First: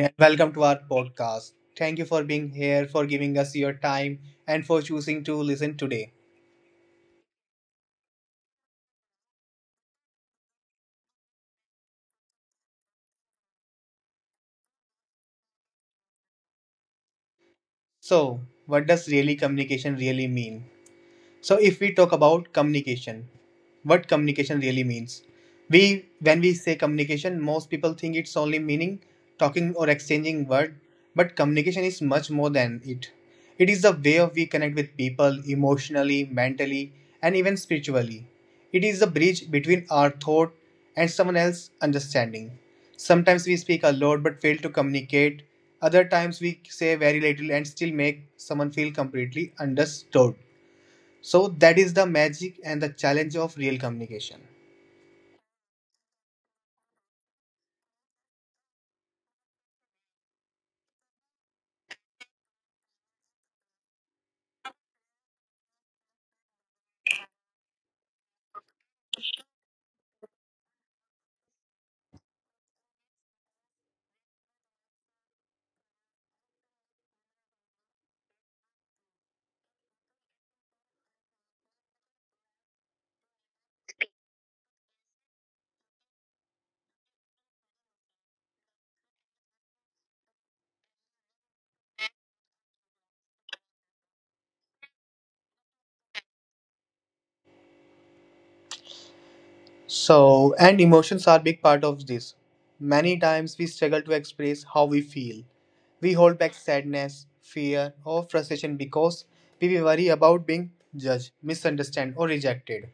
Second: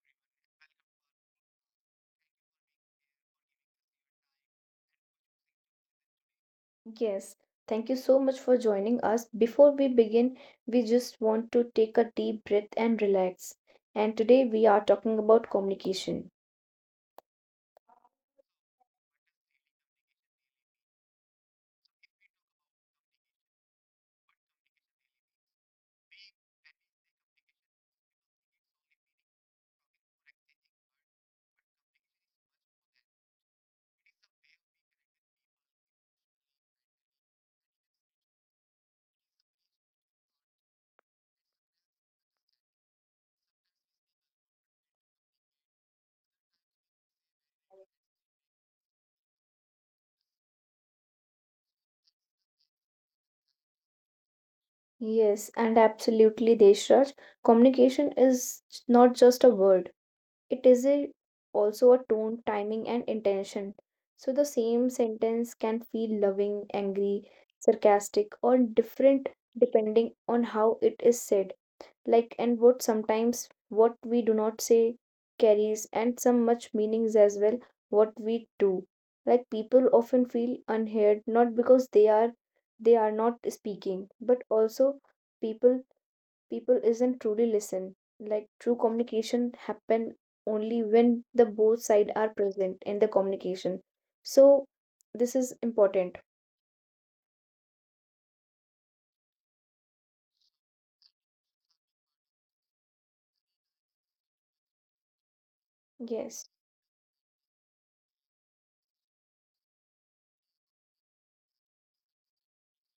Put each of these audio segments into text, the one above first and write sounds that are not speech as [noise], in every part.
and welcome to our podcast. Thank you for being here, for giving us your time, and for choosing to listen today. Yes, thank you so much for joining us. Before we begin, we just want to take a deep breath and relax. And today we are talking about communication. So, what does really communication really mean? So if we talk about communication, what communication really means. We when we say communication, most people think it's only meaning talking or exchanging word, but communication is much more than it. It is the way of we connect with people emotionally, mentally, and even spiritually. It is the bridge between our thought and someone else's understanding. Sometimes we speak a lot but fail to communicate. Other times we say very little and still make someone feel completely understood. So that is the magic and the challenge of real communication. Yes, and absolutely, Deshraj. Communication is not just a word, it is also a tone, timing, and intention. So the same sentence can feel loving, angry, sarcastic, or different depending on how it is said. Like, and what sometimes what we do not say carries and some much meanings as well, what we do. Like, people often feel unheard not because they are not speaking but also people people isn't truly listen. Like, true communication happen only when the both side are present in the communication, so this is important. So, and emotions are big part of this. Many times we struggle to express how we feel. We hold Yes. back sadness, fear, or frustration because we worry about being judged, misunderstood, or rejected.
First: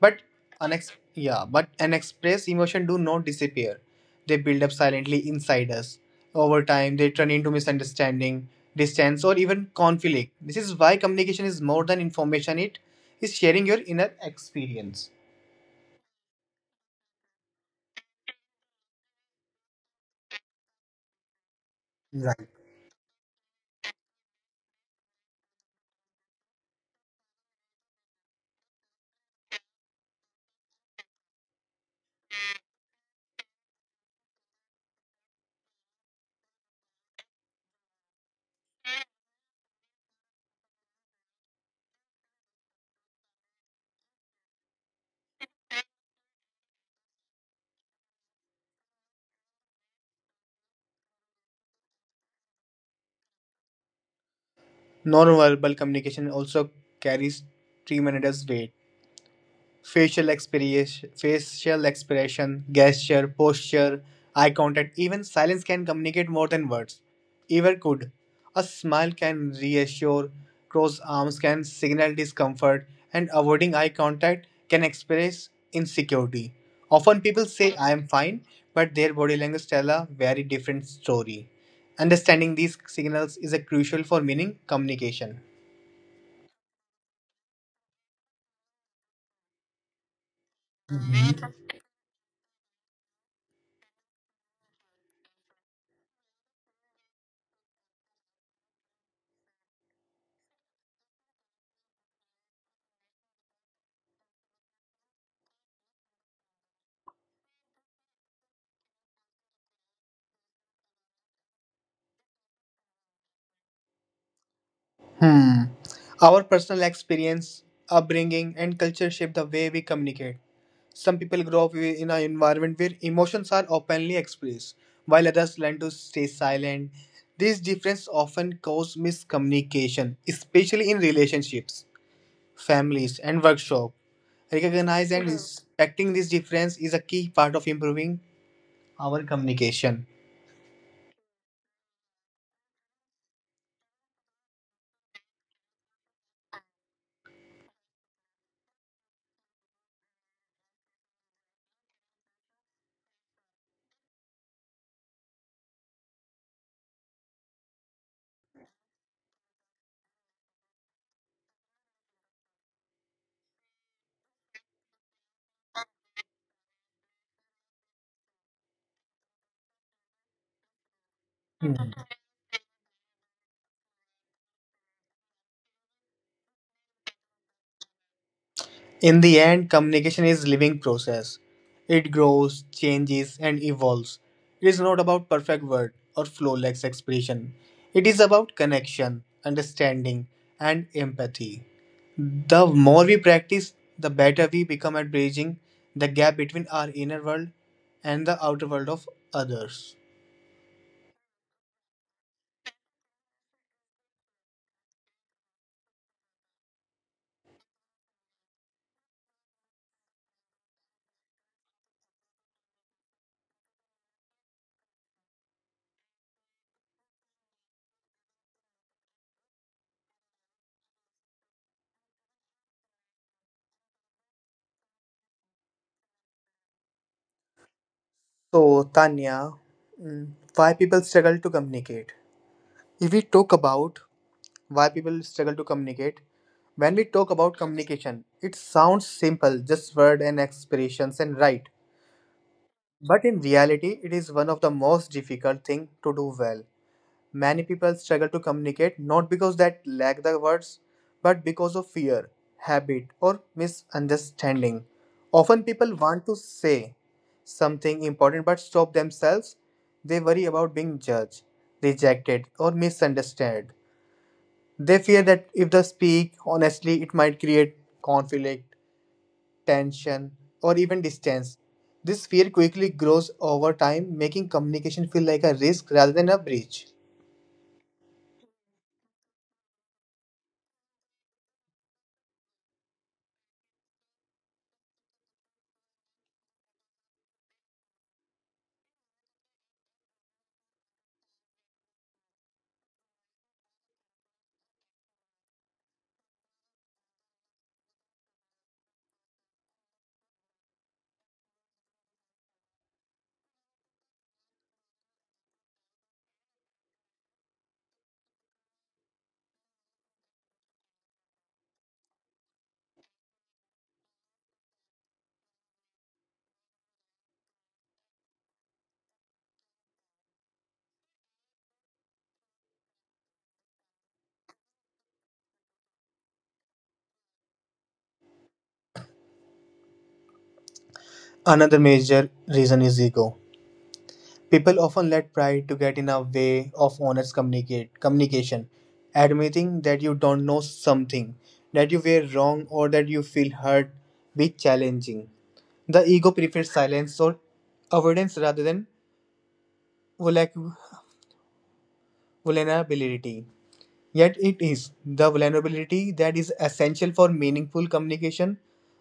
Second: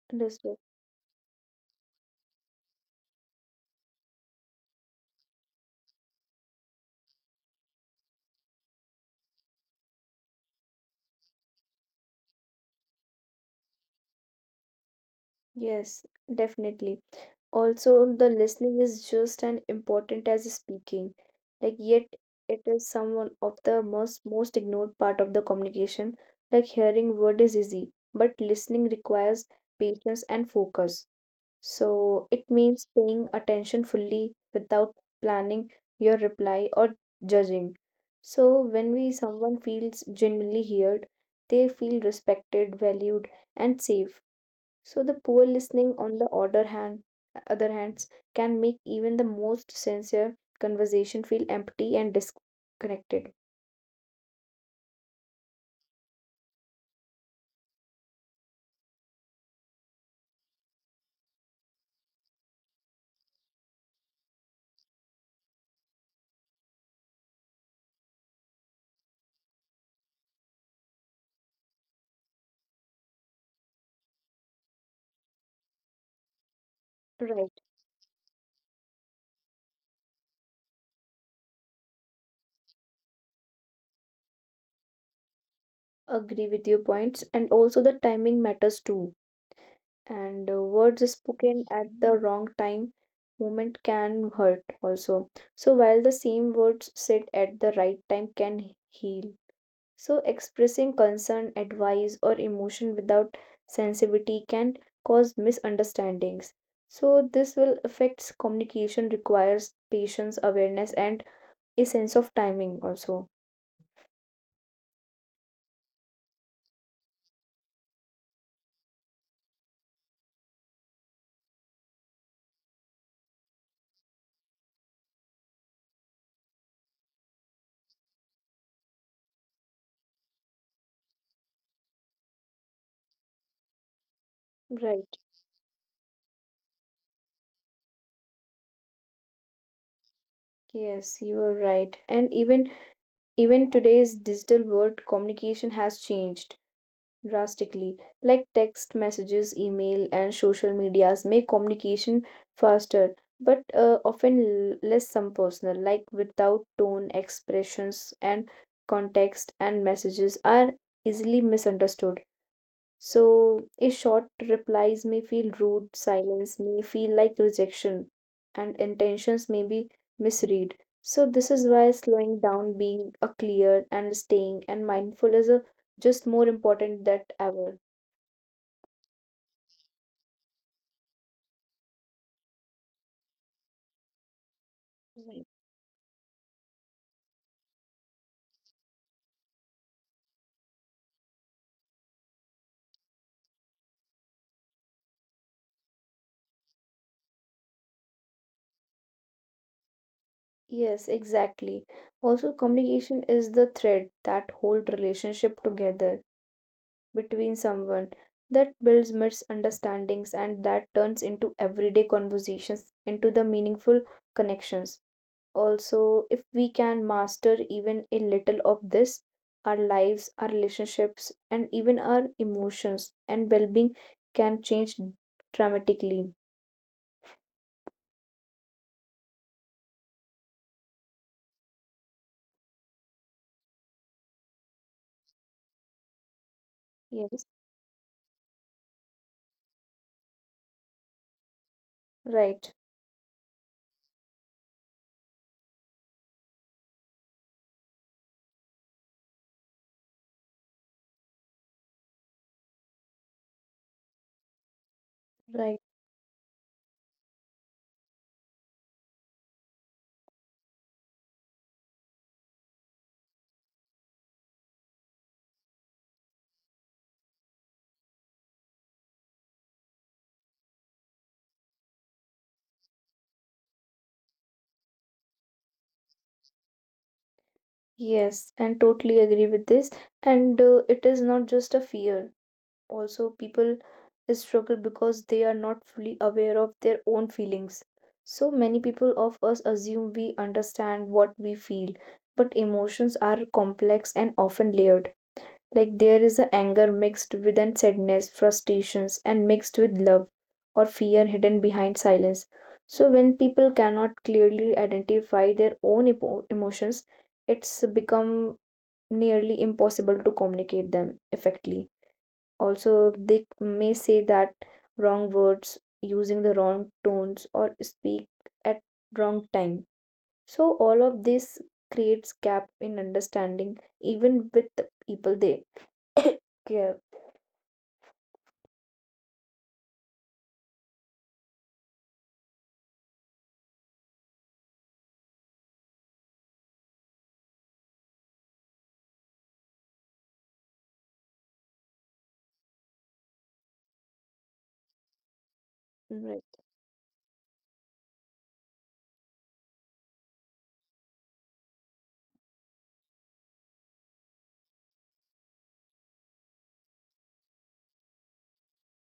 But Understood. Unexpressed emotion do not disappear. They build up silently inside us. Over time, they turn into misunderstanding, distance, or even conflict. This is why communication is more than information; it is sharing your inner experience. Yes, definitely. Also, the listening is just as important as speaking. Like, yet it is someone of the most ignored part of the communication. Like, hearing word is easy, but listening requires patience and focus. So it means paying attention fully without planning your reply or judging. So when we someone feels genuinely heard, they feel respected, valued, and safe. So the poor listening on the other hands can make even the most sincere conversation feel empty and disconnected. Non-verbal communication also carries tremendous weight. Facial expression, gesture, posture, eye contact, even silence can communicate more than words ever could. A smile can reassure, crossed arms can signal discomfort, and avoiding eye contact can express insecurity. Often people Right. say, I am fine, but their body language tell a very different story. Understanding these signals is a crucial for meaning communication. Agree with your points, and also the timing matters too. And words spoken at the wrong time moment can hurt also. So while the same words said at the right time can heal. So, expressing concern, advice, or emotion without sensitivity can cause misunderstandings. So, this will affect communication, requires patience, awareness, and a sense of timing also. Hmm. Our personal experience, upbringing, and culture shape the way we communicate. Some people grow up in an environment where emotions are openly expressed, while others learn to stay silent. These differences often cause miscommunication, especially in relationships, families, and workshops. Right. Recognizing and respecting this difference is a key part of improving our communication. Yes, you are right. And even today's digital world, communication has changed drastically. Like, text messages, email, and social medias make communication faster, but often less some personal. Like, without tone, expressions, and context, and messages are easily misunderstood. So, a short replies may feel rude, silence may feel like rejection, and intentions may be misread. So, this is Hmm. why slowing down, being a clear and staying and mindful is just more important than ever. In the end, communication is living process. It grows, changes, and evolves. It is not about Right. perfect word or flawless expression. It is about connection, understanding, and empathy. The more we practice, the better we become at bridging the gap between our inner world and the outer world of others. Yes, exactly. Also, communication is the thread that hold relationship together between someone, that builds misunderstandings and that turns into everyday conversations into the meaningful connections. Also, if we can master even a little of this, our lives, our relationships, and even our emotions and well being can change dramatically. So, Tanya, mm, why people struggle to communicate? If we talk about why people struggle to communicate. When we talk Yes, about communication, it sounds simple, just word and expressions and right. right, But in reality, it is one of the most difficult thing to do well. Many people struggle to communicate not because they lack the words, but because of fear, habit, or misunderstanding. Often right. people want to say something important but stop themselves. They worry about being judged, rejected, or misunderstood. They fear that if they speak honestly, it might create conflict, tension, or even distance. This fear quickly grows over time, making communication feel like a risk rather than a breach. Yes, and totally agree with this. And it is not just a fear, also, people struggle because they are not fully aware of their own feelings. So many people of us assume we understand what we feel, but emotions are complex and often layered. Like, there is a anger mixed with an sadness, frustrations, and mixed with love or fear hidden behind silence. So when people cannot clearly identify their own emotions, it's become nearly impossible to communicate them effectively. Also, they may say that wrong words, using the wrong tones, or speak at wrong time. So all of this creates gap in understanding, even with the people they [coughs] care. Another major reason is ego. People often let pride to get in the way of honest communicate communication. Admitting that you don't know something, that you were wrong, or that you feel hurt be challenging. The ego Right. prefers silence or avoidance rather than vola- vulnerability. Yet it is the vulnerability that is essential for meaningful communication.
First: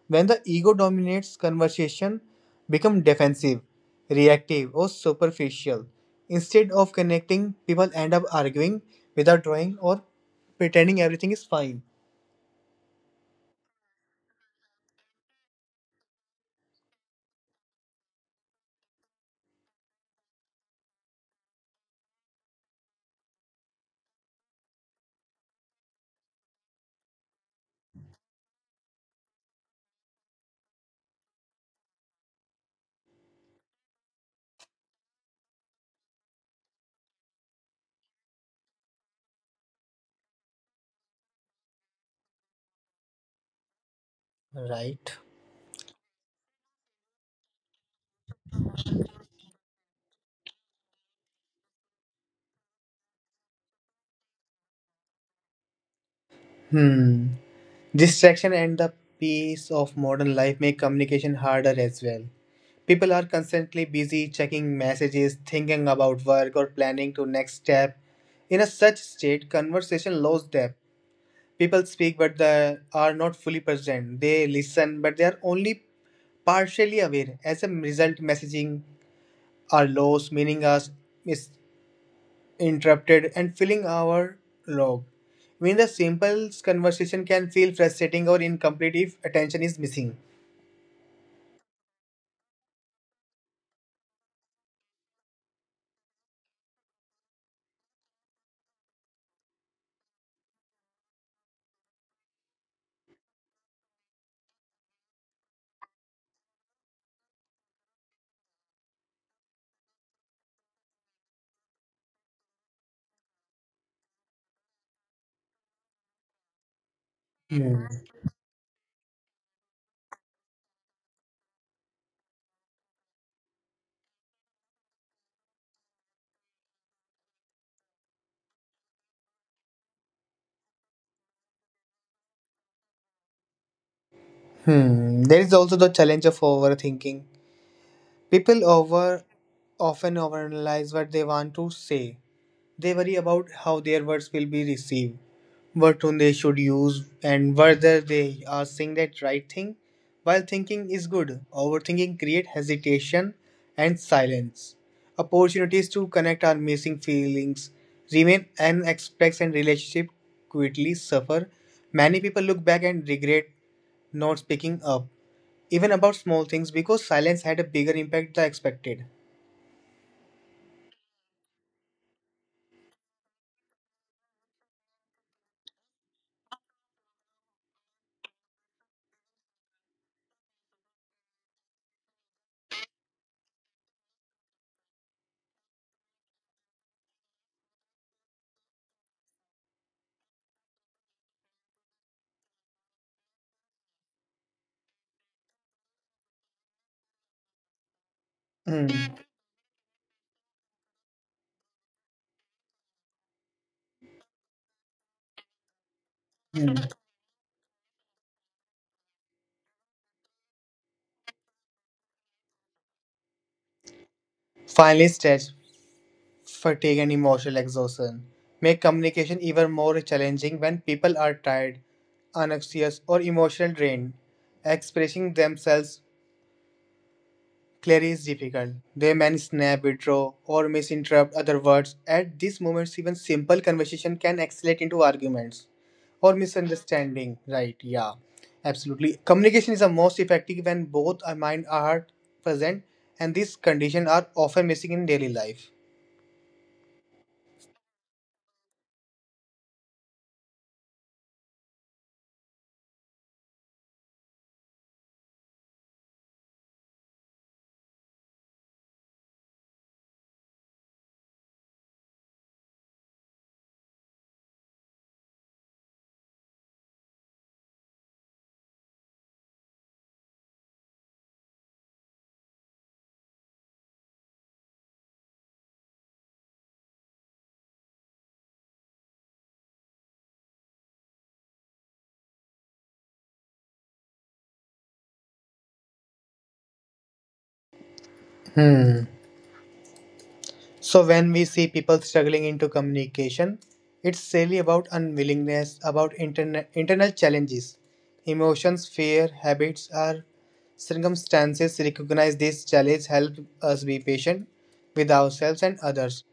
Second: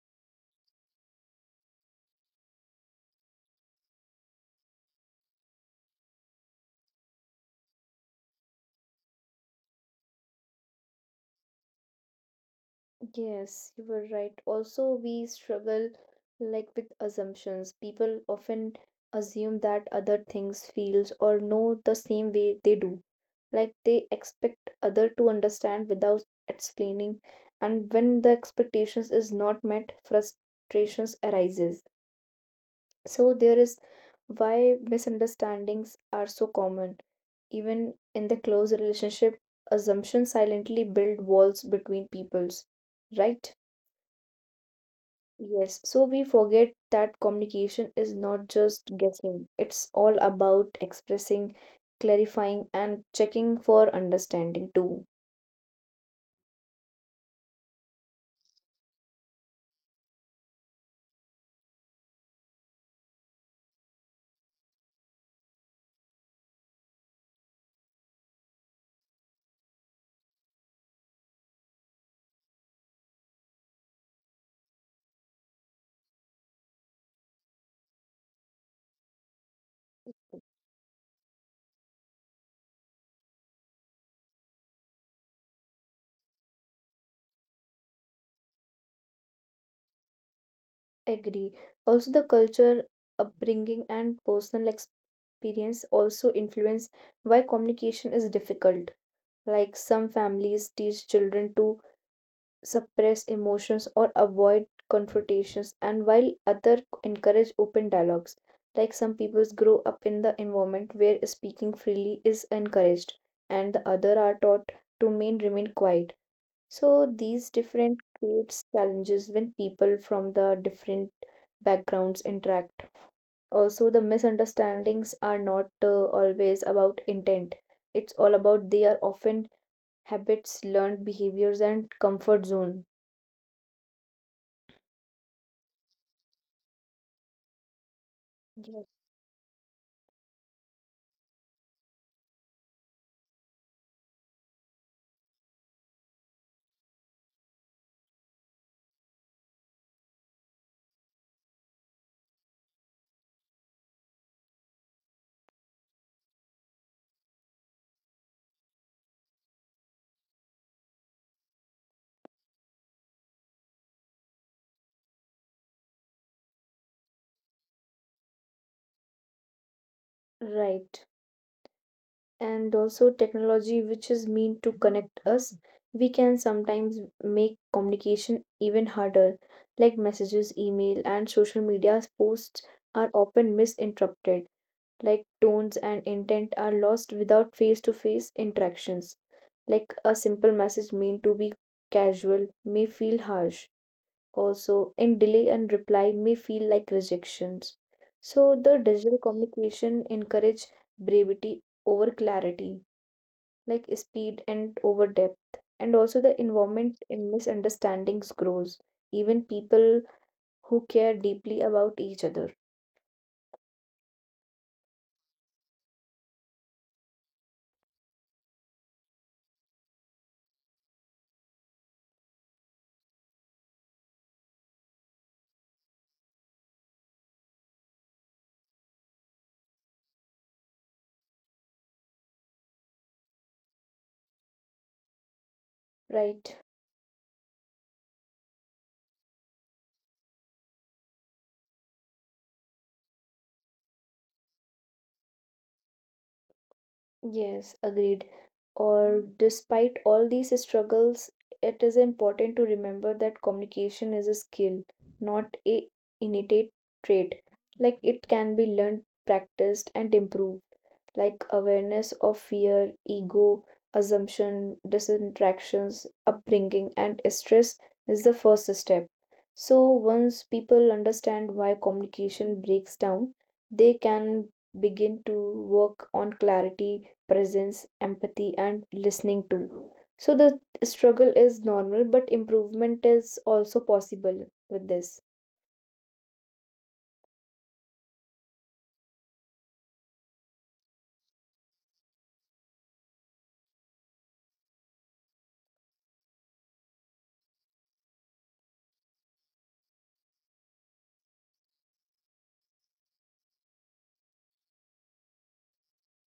When the ego dominates conversation, become defensive, reactive, or superficial. Instead of connecting, people end up arguing without drawing or pretending everything is fine. Yes, you were right. Also, we struggle like with assumptions. People often assume that other things feels or know the same way they do. Like, they expect other to understand without explaining, and when the expectations is not met, frustrations arises. So there is why misunderstandings are so common. Even in the close relationship, assumptions silently build walls between peoples, right? Right. Yes. So we forget that communication is not just guessing. It's all about expressing, clarifying, and checking for understanding too. Hmm. Distraction and the pace of modern life make communication harder as well. People are constantly busy checking messages, thinking about work, or planning to next step. In a such state, conversation loses depth. People speak but they are not fully present. They listen but they are only partially aware. As a result, messaging are lost, Okay. meaning us is interrupted, and filling our log. When the simple conversation can feel frustrating or incomplete if attention is missing. Agree. Also, the culture, upbringing, and personal experience also influence why communication is difficult. Like, some families teach children to suppress emotions or avoid confrontations, and while other encourage open dialogues. Like, some peoples grow up in the environment where speaking freely is encouraged, and the other are taught to main remain quiet. So these different Hmm. creates challenges when people from the different backgrounds interact. Also, the misunderstandings are not always about intent. It's all about they are often habits, learned behaviors, and comfort zone. Hmm. There is also the challenge of overthinking. People Yes. over often overanalyze what they want to say. They worry about how their words will be received what tone they should use and whether they are saying that right thing. While thinking is good, overthinking creates hesitation and silence. Opportunities to connect are missing feelings remain unexpressed and relationship quickly suffer. Many people look back and regret not speaking up, even about small things because silence had a bigger impact than expected. Right. And also, technology, which is meant to connect us, we can sometimes make communication even harder, like messages, email, and social media posts are often misinterpreted, like tones and intent are lost without face to face interactions. Like, a simple message meant to be casual may feel harsh. Also, and delay and reply may feel like rejections. So the Hmm. digital communication encourage brevity over clarity, like speed and over depth, and also the Hmm. involvement in misunderstandings grows even people who care deeply about each other. Finally, stretch. Fatigue and emotional exhaustion make communication even more challenging when people are tired, anxious, or emotionally drained. Expressing themselves clearly is difficult. They may snap, withdraw, or misinterpret other words. At these moments, even simple conversation can escalate into arguments or Right. misunderstanding. Right? Yeah, absolutely. Communication is the most effective when both our mind and heart present, and these conditions are often missing in daily life. Yes, agreed. Or despite all these struggles, it is important to remember that communication is a skill, not a innate trait. Like, it can be learned, practiced, and improved, like awareness of fear, ego, assumption, disinteractions, upbringing, and stress is the first step. So, once people understand why communication breaks down, they can begin to work on clarity, presence, empathy, and listening too. So, the struggle is normal, but improvement is also possible with this. Hmm. So when we see people struggling into communication, it's really about unwillingness, about internal challenges, emotions, fear, habits, or circumstances. Recognize these challenges, help us be patient with ourselves and others.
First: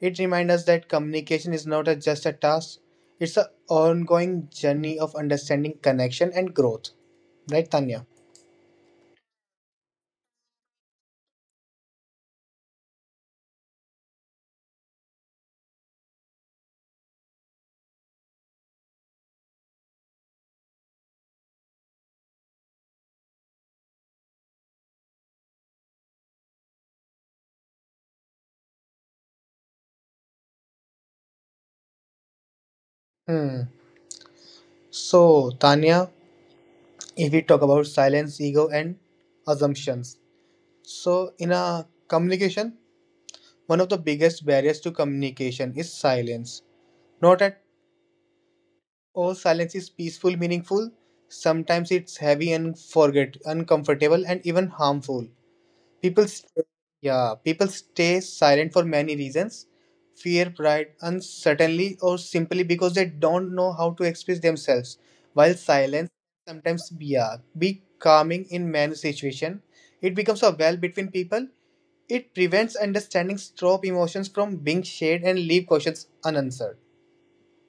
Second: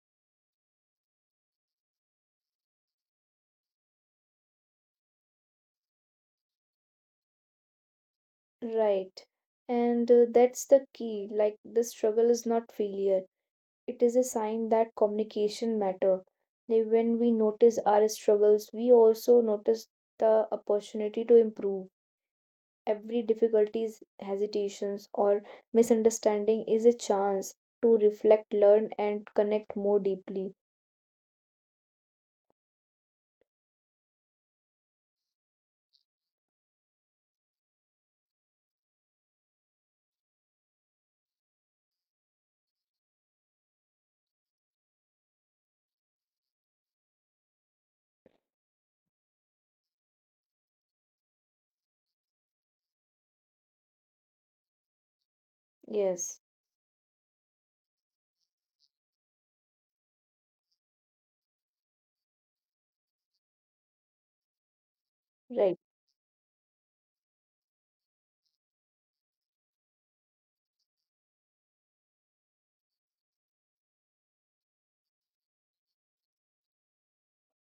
It reminds us that communication is not a, just a task; it's an ongoing journey of understanding, connection, and growth. Right, Tanya? Right. And that's the key. Like, the struggle is not failure, it is a sign that communication matter. Like, when we notice our struggles, we also notice the opportunity to improve. Every difficulties, hesitations, or misunderstanding is a chance to reflect, learn, and connect more deeply. Hmm. So, Tanya, if we talk about silence, ego, and assumptions, so, in a communication, one of the biggest barriers to communication is silence. Not at all silence is peaceful, meaningful. Sometimes it's heavy and forget, uncomfortable, and even harmful. People, Yes, st- yeah, people stay silent for many reasons: fear, pride, uncertainty, or simply because they don't know how to express themselves. While right. silence be calming in many situations, it becomes a well between people. It prevents understanding strong emotions from being shared and leave questions unanswered.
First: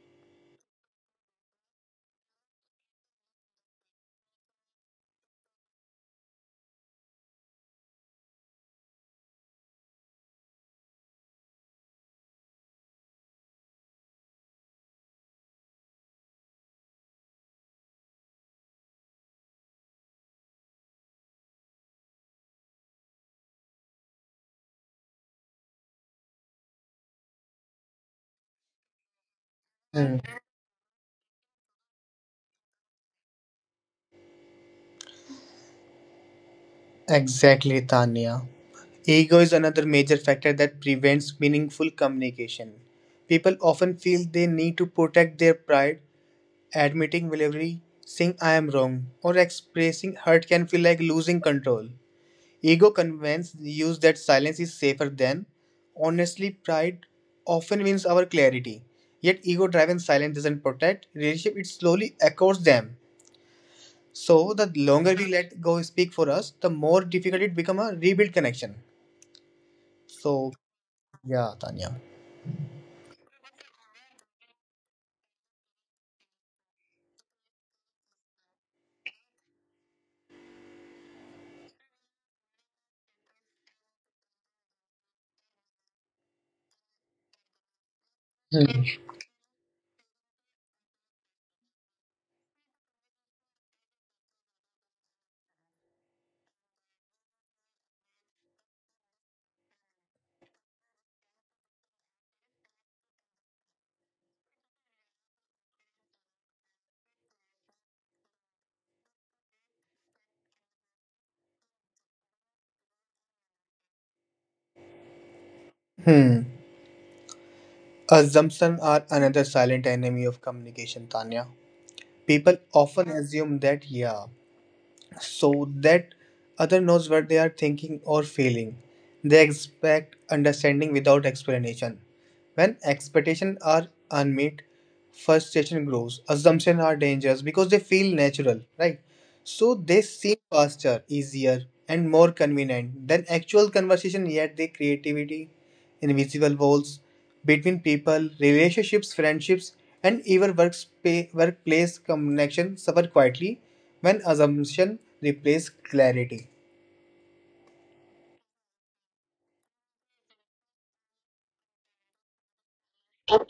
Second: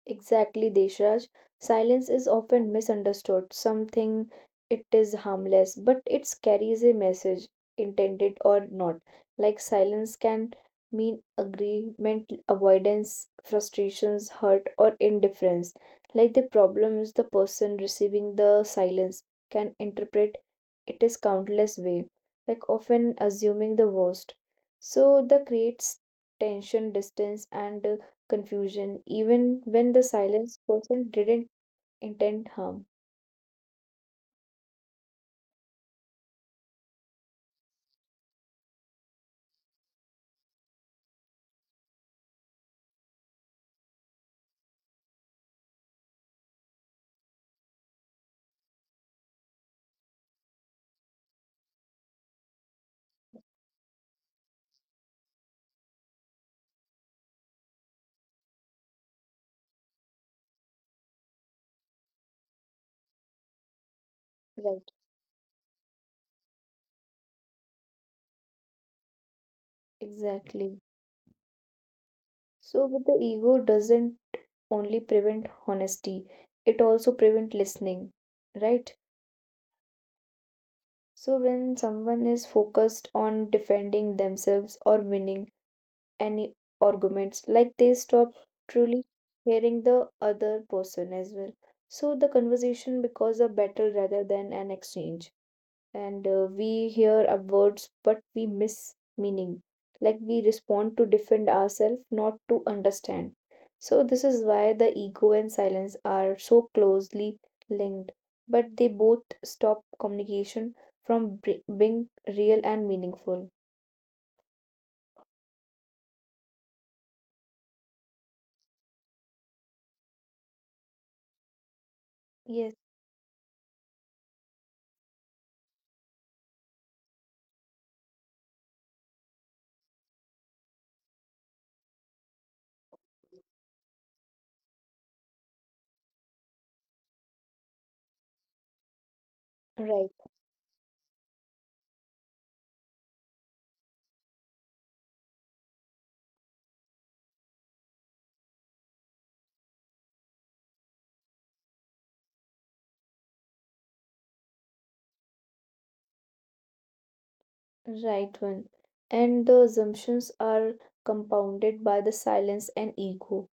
Exactly, Deshraj. Silence is often misunderstood. Something it is harmless, but it carries a message, intended or not. Like, silence can mean agreement, avoidance, frustrations, hurt, or indifference. Like, the problem is the person receiving the silence can interpret it is countless way, like often assuming the worst. So that creates tension, distance, and confusion, even when the Mm, silenced person didn't intend harm. Exactly, Tanya. Ego is another major factor that prevents meaningful communication. People often feel they need to protect their pride. Admitting vulnerability, saying I am wrong, or expressing hurt can feel like losing control. Ego convinces you that silence is safer than. Honestly, pride often wins our clarity. Yet ego driven silence doesn't protect relationship, it slowly echoes them. So the Right, longer we let go speak for us, the more difficult it becomes a rebuild connection. So exactly. yeah, Tanya. So, but the ego doesn't only prevent honesty, it also prevent listening, right? So, when someone is focused on defending themselves or winning any arguments, like they stop Hmm. truly hearing the other person as well. So, the conversation becomes a battle rather than an exchange. And we hear our words but we miss meaning, like we respond to defend ourselves, not to understand. So this is why the ego and silence are so closely linked, but they both stop communication from being real and meaningful. Hmm. Assumptions are another silent enemy of communication, Tanya. People Yes, often assume that, yeah, so that other knows what they are thinking or feeling. They expect understanding without explanation. When expectations are unmet, frustration grows. Assumptions are dangerous because they feel natural, right? So they right. seem faster, easier, and more convenient than actual conversation, yet they creativity, invisible walls between people, relationships, friendships, and even workplace connection suffer quietly when assumption replace clarity. Right one, and the assumptions are compounded by the silence and ego.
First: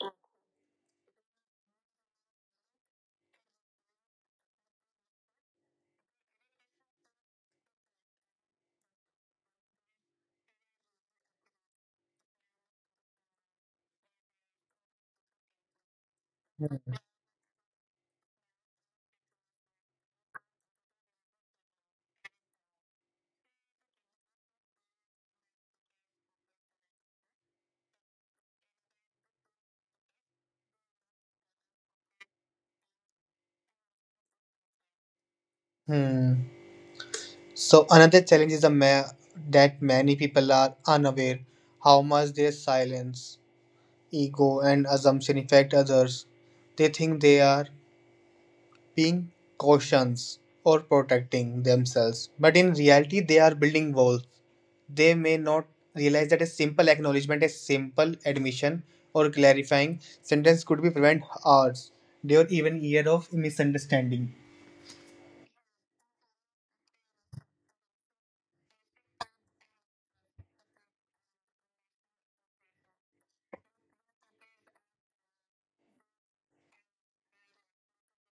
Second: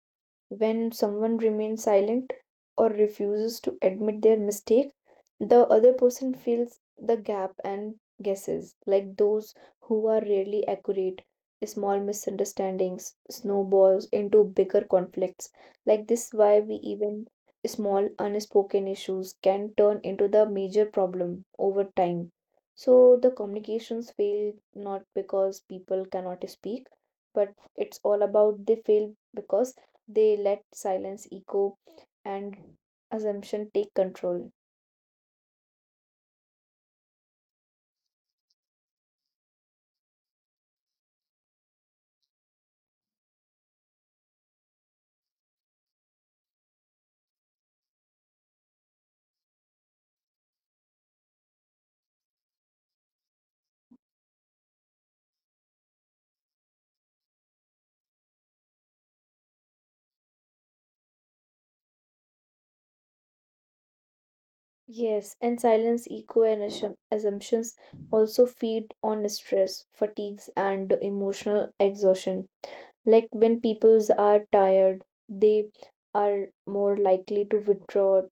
When someone remains silent or refuses to admit their mistake, the other person fills the gap and guesses, like those who are rarely accurate. Small misunderstandings snowballs into bigger conflicts. Like this, why we even small unspoken issues can turn into the major problem over time. So the communications fail not because people cannot speak, but it's all about they fail because they let silence echo and assumption take control. Hmm. So another challenge is that many people are unaware how much their silence, ego, and assumption affect others. They think they are being cautious or protecting themselves, but in reality, they are building walls. They may not realize that a simple acknowledgement, a simple admission, or clarifying sentence could be prevent hours, or even year of misunderstanding. Yes, and silence, echo, and assumptions also feed on stress, fatigues, and emotional exhaustion. Like, when peoples are tired, they are more likely to withdraw,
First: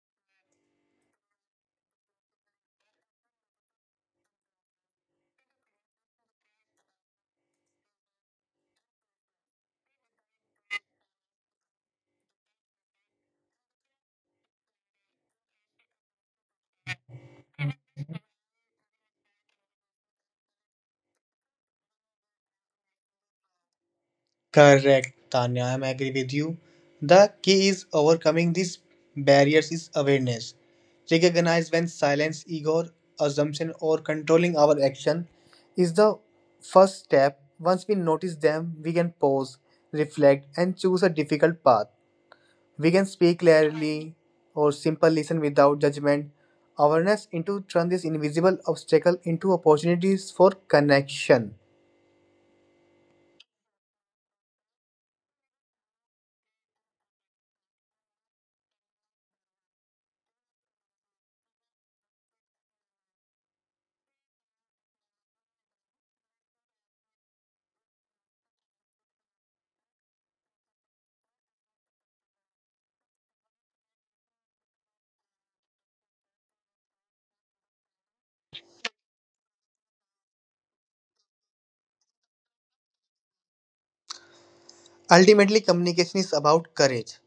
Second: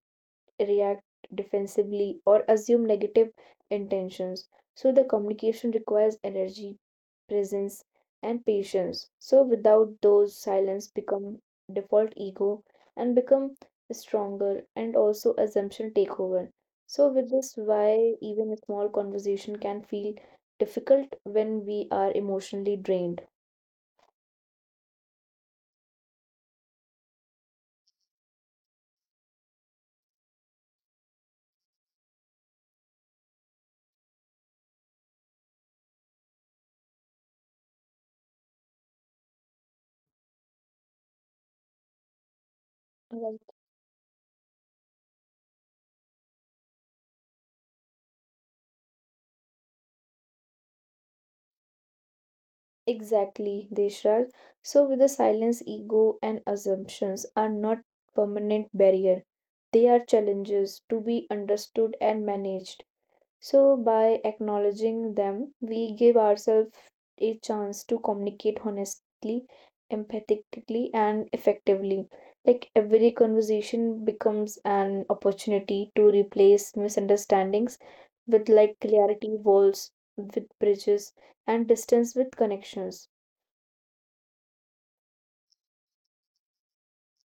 react defensively, or assume negative intentions. So, the communication requires energy, presence, and patience. So, without those, silence become default, ego and become stronger, and also assumption take over. So, with this, why even a small conversation can feel difficult when we are emotionally drained. Correct, Tanya. I'm agree with you. The key is overcoming these barriers is awareness. Recognize when silence, ego, assumption, or controlling our action is the first step. Once we notice them, we can pause, reflect, and choose a difficult path. We can speak Well. clearly or simple listen without judgment. Awareness into turn this invisible obstacle into opportunities for connection. Exactly, Deshraj. So, with the silence, ego, and assumptions are not permanent barrier. They are challenges to be understood and managed. So, by acknowledging them, we give ourselves a chance to communicate honestly, empathetically, and effectively. Like, every conversation becomes an opportunity to replace misunderstandings with like clarity walls, with bridges, and distance with connections. Ultimately, communication is about courage.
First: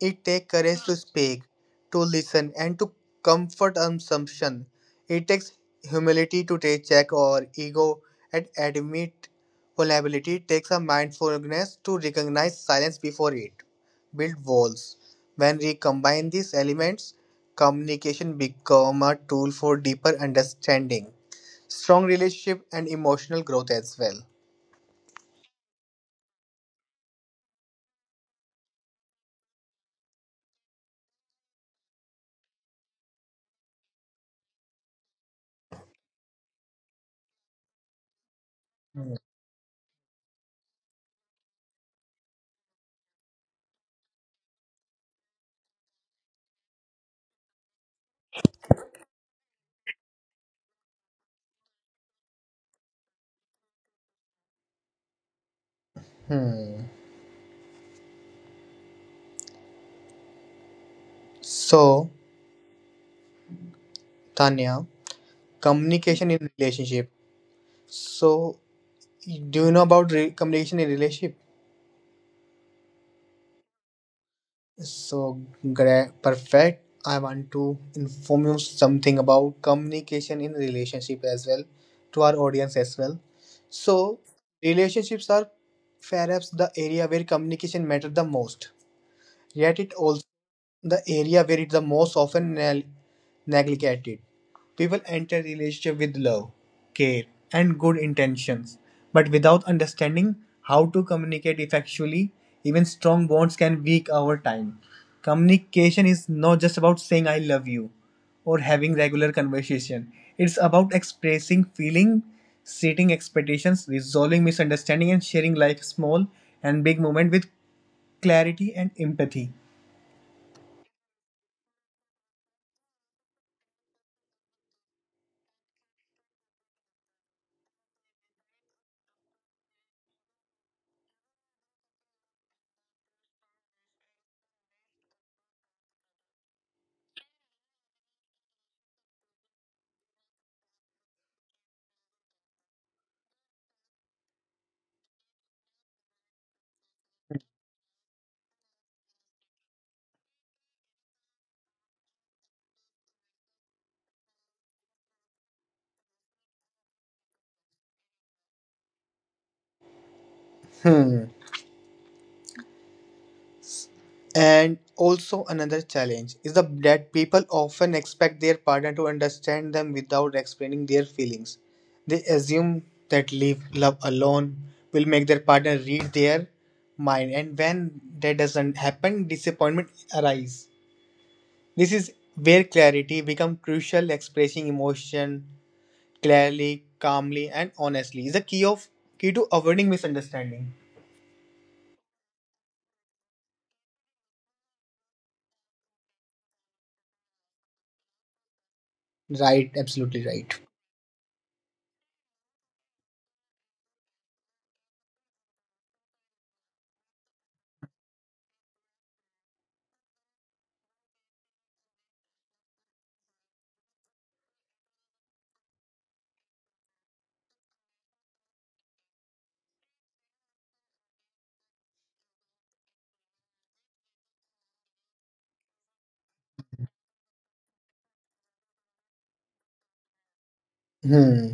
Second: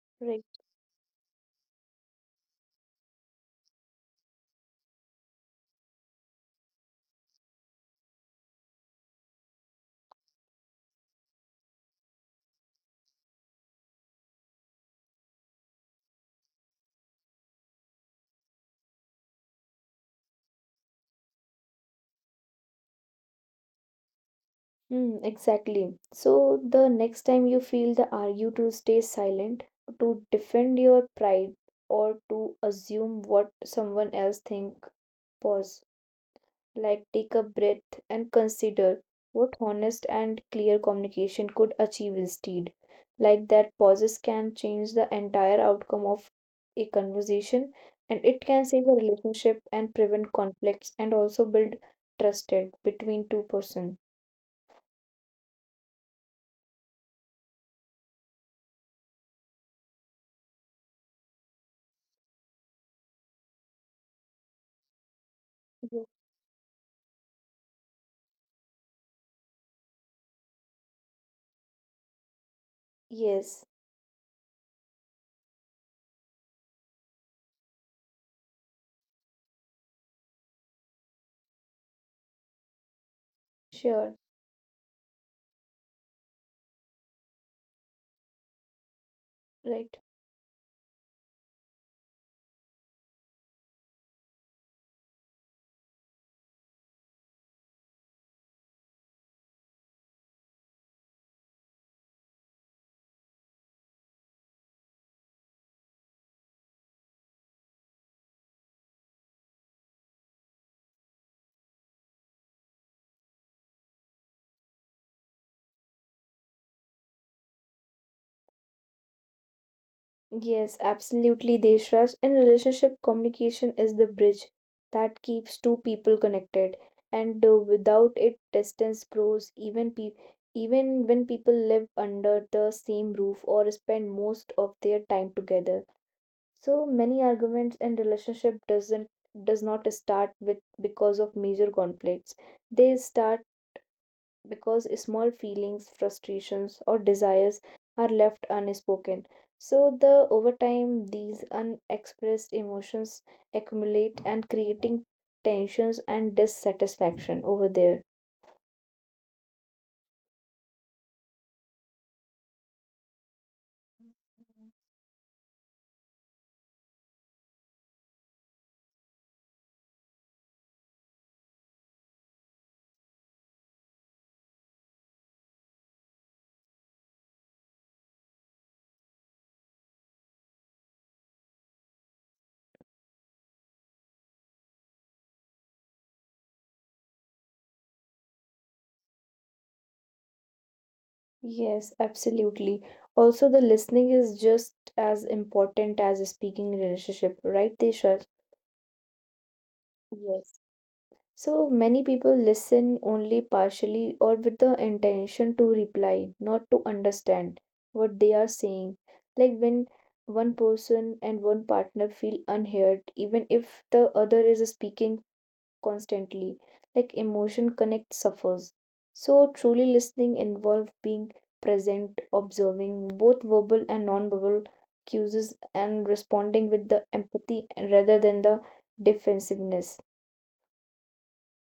It takes Right. courage to speak, to listen, and to comfort assumption. It takes humility to take check our ego and admit vulnerability. It takes a mindfulness to recognize silence before it. Build walls. When we combine these elements, communication become a tool for deeper understanding, strong relationship, and emotional growth as well. Mm, exactly. So the next time you feel the urge to stay silent, to defend your pride, or to assume what someone else think, pause. Like, take a breath and consider what honest and clear communication could achieve instead. Like, that pauses can change the entire outcome of a conversation, and it can save a relationship and prevent conflicts and also build trusted between two person. Hmm. So, Tanya, communication in relationship. So, do you know about communication in relationship? Yes. So, perfect. I want to inform you something about communication in relationship as well to our audience as well. Sure, So, relationships are perhaps the area where communication matters the most. Yet right. it also the area where it's the most often neglected. People enter relationship with love, care, and good intentions, but without understanding how to communicate effectively, even strong bonds can weak over time. Communication is not just about saying I love you or having regular conversation. It's about expressing feeling, setting expectations, resolving misunderstanding and sharing life small and big moment with clarity and empathy. Yes, absolutely, Deshraj. In relationship, communication is the bridge that keeps two people connected, and without it, distance grows. Even when people live under the same roof or spend most of their time together. So many arguments in relationship does not start with because of major conflicts. They start because small feelings, frustrations, or desires are left unspoken. So, the over time, these unexpressed emotions accumulate and creating tensions and dissatisfaction over there. Hmm. And also another challenge is the, that people often expect their partner to understand them without explaining their feelings. They assume that leave love alone will make their partner read their mind and when that doesn't happen disappointment arises. This is where clarity becomes crucial expressing emotion clearly, calmly and honestly is the key to avoiding misunderstanding. Yes, absolutely. Also, the listening is just as important as a speaking relationship, right, Desha? Right, absolutely Yes. right. So many people listen only partially or with the intention to reply, not to understand what they are saying. Like, when one person and one partner feel unheard, even if the other is speaking constantly, like emotion connect suffers. So truly listening involves being present, observing both verbal and non-verbal cues, and responding with the empathy rather than the defensiveness. Hmm.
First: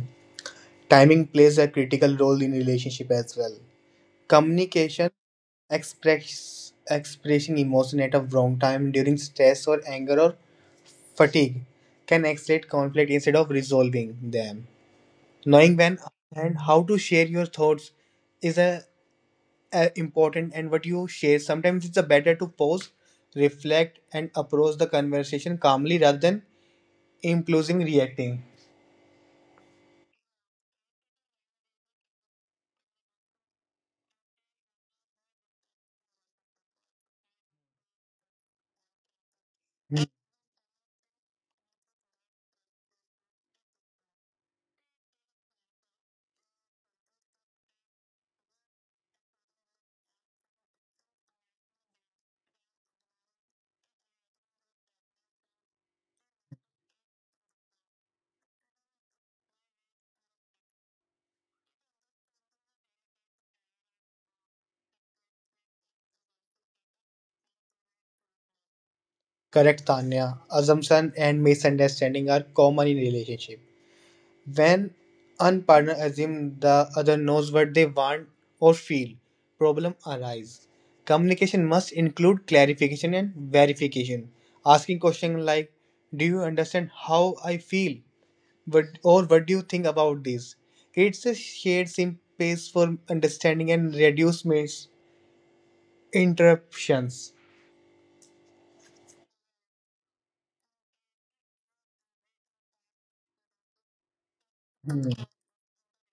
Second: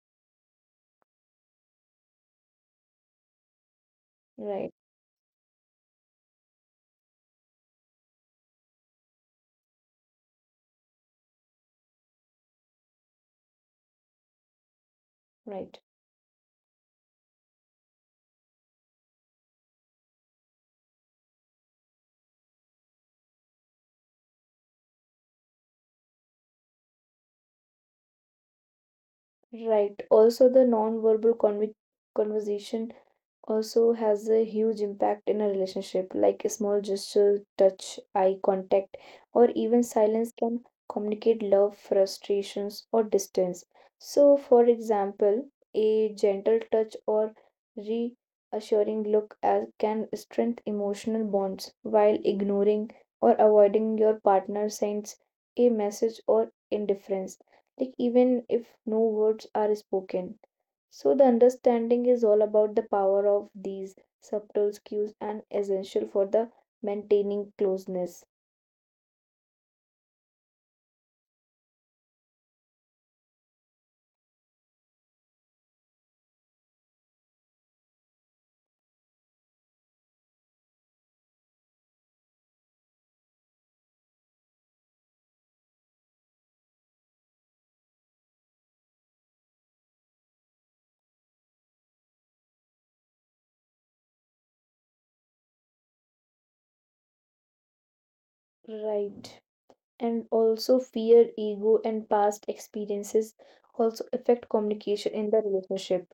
Timing plays a critical role in relationship as well. Right, Communication, expressing emotion at a wrong time during stress or anger or fatigue can escalate conflict instead of resolving them. Knowing right. when and how to share your thoughts is a important and what you share. Sometimes it's a better to pause, reflect, and approach the conversation calmly rather than impulsing reacting. Right. Also, the non-verbal conversation also has a huge impact in a relationship, like a small gesture, touch, eye contact, or even silence can communicate love, frustrations, or distance. So for example, a gentle touch or reassuring look as can strengthen emotional bonds, while ignoring or avoiding your partner sends a message or indifference, like even if no words are spoken. So, the understanding is all about the power of these subtle cues and essential for the maintaining closeness. Correct, Tanya. Assumption and misunderstanding are common in relationship. When one partner assumes the other knows what they want or feel, problem arise. Communication must include clarification and verification. Asking questions like, do you understand how I feel? What, or what do you think about this? It's a shared space for understanding and reduce misinterruptions. Right. And also, fear, ego, and past experiences also affect communication Hmm. in the relationship.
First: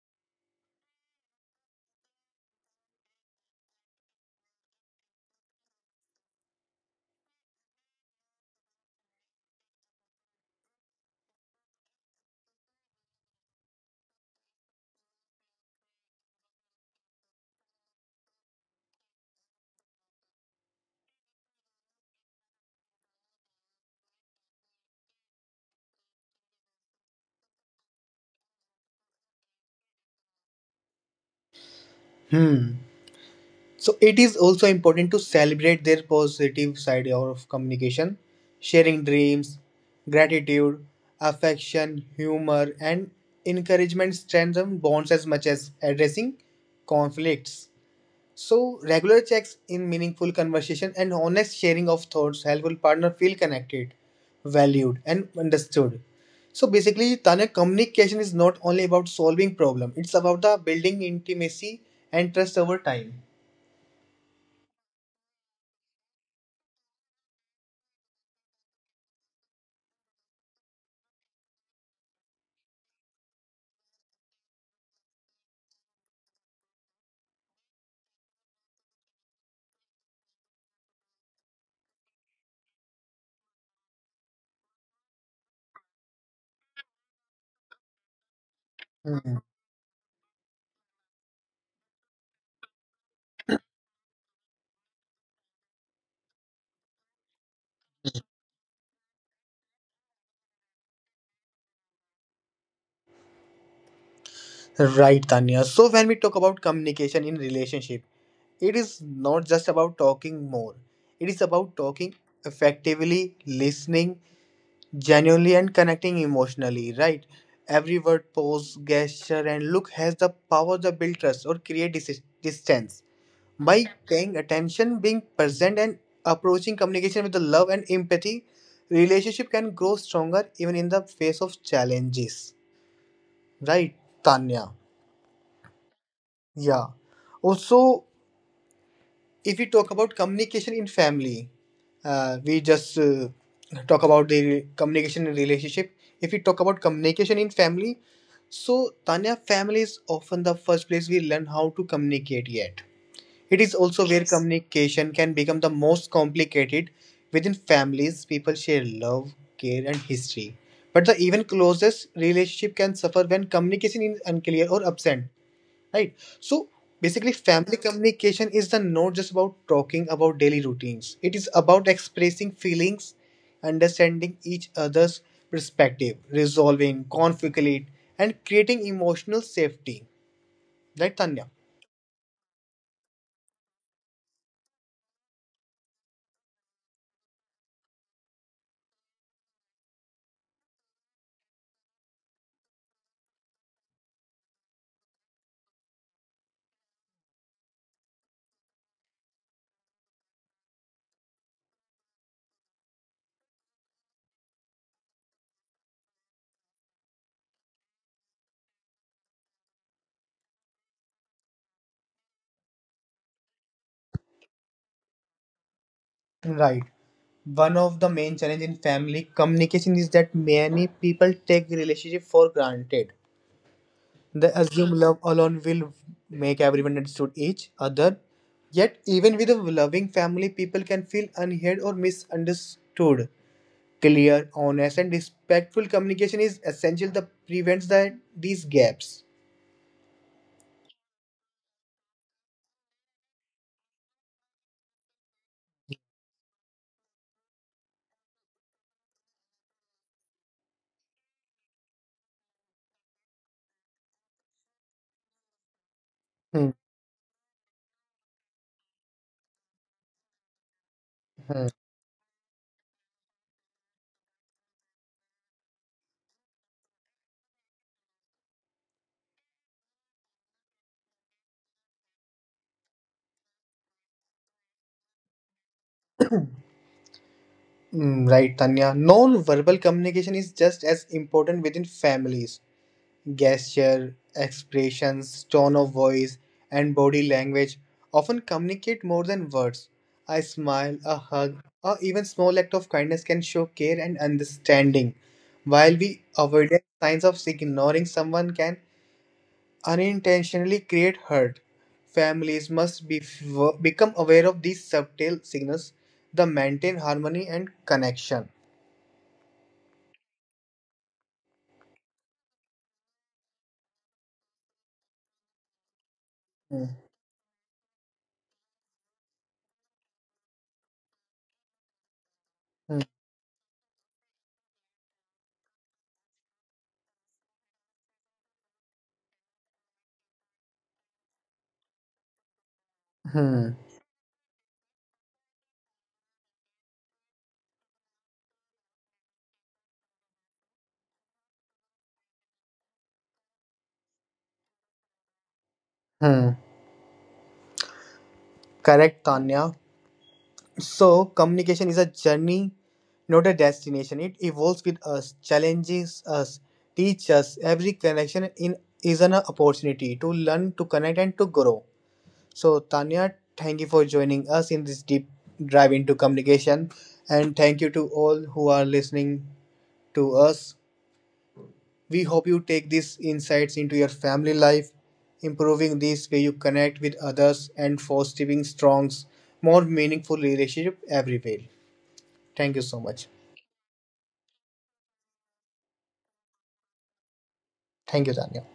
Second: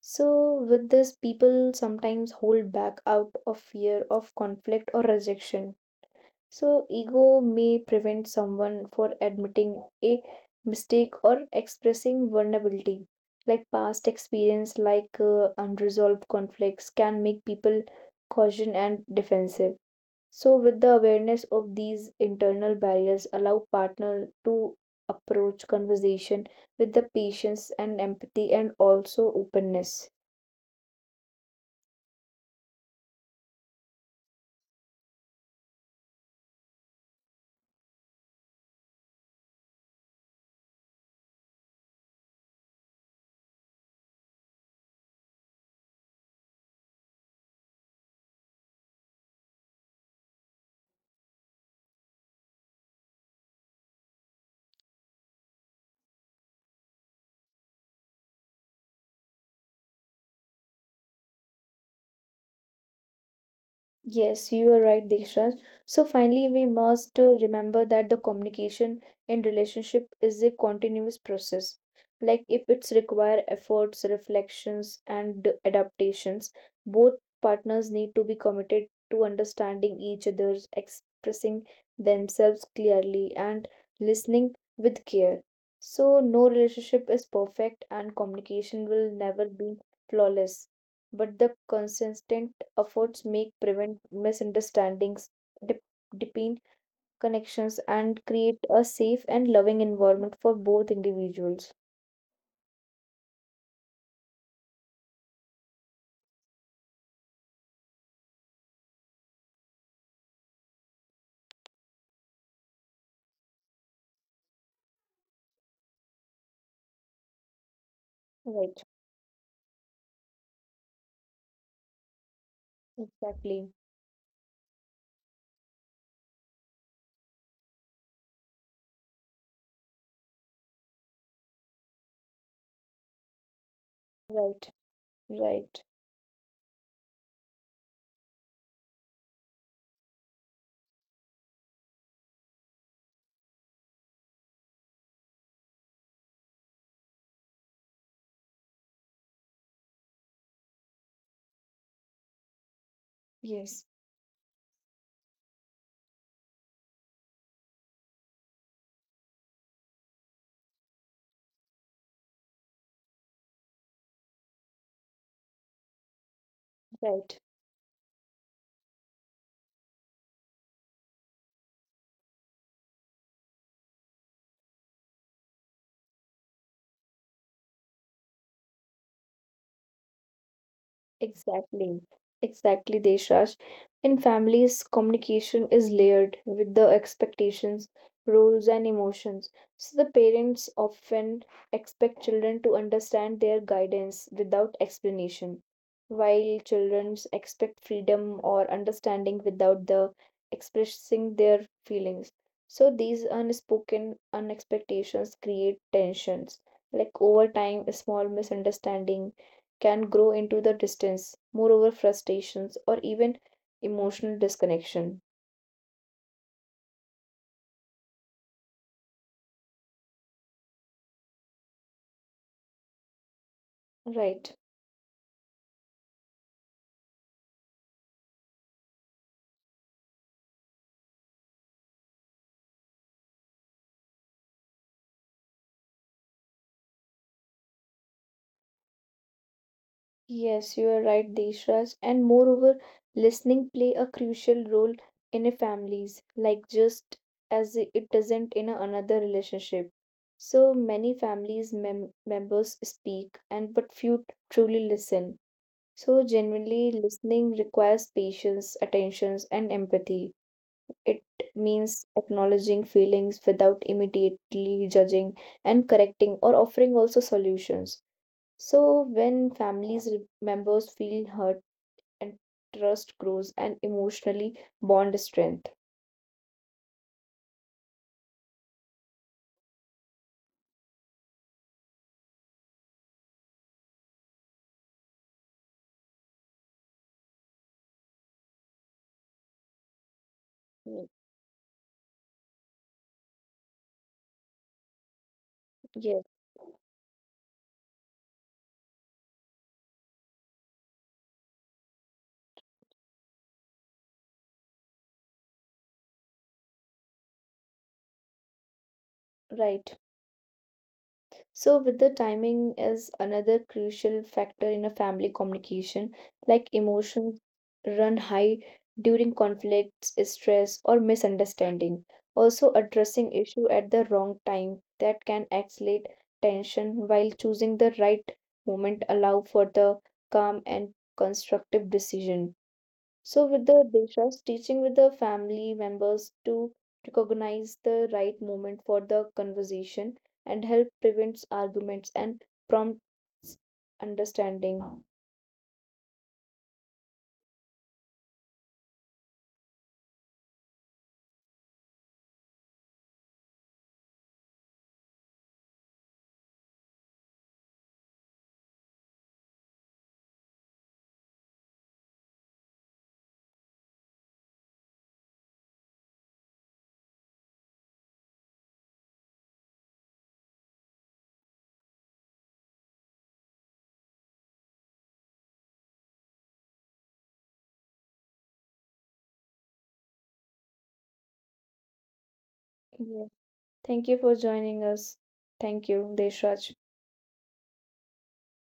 So, with this, people sometimes hold back out of fear of conflict or rejection. So, ego may prevent someone for admitting a mistake or expressing vulnerability. Like, past experience, like unresolved conflicts, can make people cautious and defensive. So, with the awareness of these internal barriers, allow partner to approach conversation with the patience and empathy and also openness. Hmm. So it is also important to celebrate their positive side of communication, sharing dreams, gratitude, affection, humor, and encouragement strengthen bonds as much as addressing conflicts. So regular checks in meaningful conversation and honest sharing of thoughts help a partner feel connected, valued, and understood. So basically, Tanya, communication is not only about solving problem; it's about the building intimacy and trust over time. Yes, you are right, Dekshraj. So finally, we must remember that the communication in relationship is a continuous process. Like, if it's require efforts, reflections, and adaptations, both partners need to be committed to understanding each other, expressing themselves clearly, and listening with care. So no relationship is perfect, and communication will never be flawless. But the consistent efforts make prevent misunderstandings, dep- deepen connections, and create a safe and loving environment for both individuals. Right, Tanya. So when we talk about communication in relationship, it is not just about talking more. It is about talking effectively, listening genuinely, and connecting emotionally. Right. Every word, Right, pose, gesture, and look has the power to build trust or create distance. exactly. By paying attention, being present, and approaching communication with the love and empathy, relationship can grow stronger even in the face of challenges. Right, Right, Tanya. right. Yeah. Also, if we talk about communication in family, we just talk about the communication in relationship. If we talk about communication in family, so Tanya, family is often the first place we learn how to communicate yet. It is Yes, also where communication can become the most complicated. Within families, people share love, care, and history. But the even closest relationship can suffer when communication is unclear or absent, right? So right. basically family communication is the not just about talking about daily routines, it is about expressing feelings understanding each other's perspective resolving conflict and creating emotional safety, right, Tanya? Exactly, exactly, Deshraj. In families, communication is layered with the expectations, roles, and emotions. So the parents often expect children to understand their guidance without explanation, while children expect freedom or understanding without the expressing their feelings. So these unspoken unexpectations create tensions. Like, over time, a small misunderstanding can grow into the distance, moreover, frustrations, or even emotional disconnection. Right. One of the main challenge in family communication is that many people take relationship for granted. They Right. assume love alone will make everyone understood each other. Yet, even with a loving family, people can feel unheard or misunderstood. Clear, honest, and respectful communication is essential that prevents the, these gaps. Yes, you are right, Deshraj. And moreover, listening play a crucial role in a families, like just as it doesn't in a another relationship. So many families members speak, and but few truly listen. So Hmm, genuinely listening requires patience, attentions, and empathy. It hmm. means acknowledging feelings without immediately judging and correcting or offering also solutions. So, when families members feel hurt and trust grows and emotionally bond strength. Right, Tanya. Non verbal communication is just as important within families. Gesture, expressions, tone of voice, and body language often communicate more than words. A smile, Mm. a hug, or even small act of kindness can show care and understanding. While Yes, we avoid signs of ignoring someone can unintentionally create hurt. Families must be become aware of these subtle signals that maintain harmony and connection. right. So, with the timing is another crucial factor in a family communication, like Hmm. emotions run high during conflicts, stress, or misunderstanding. Also, Hmm. addressing issue at the wrong time that can escalate tension, while choosing the right moment allow for the calm and constructive decision. So, with Hmm. the deshas, teaching with the family members to recognize the right moment for the conversation and help prevents arguments and prompts understanding. Hmm. Correct, Tanya. So, communication is a journey, not a destination. It evolves with us, challenges us, teaches us. Every connection in is an opportunity to learn, to connect, and to grow. So, Tanya, thank you for joining us in this deep dive into communication, and thank you to all who are listening to us. We hope you take these insights into your family life, improving this way you connect with others and fostering strong, more meaningful relationship everywhere. Thank you so Yeah. much. Thank you for joining us. Thank you, Deshraj. Thank you, Daniel.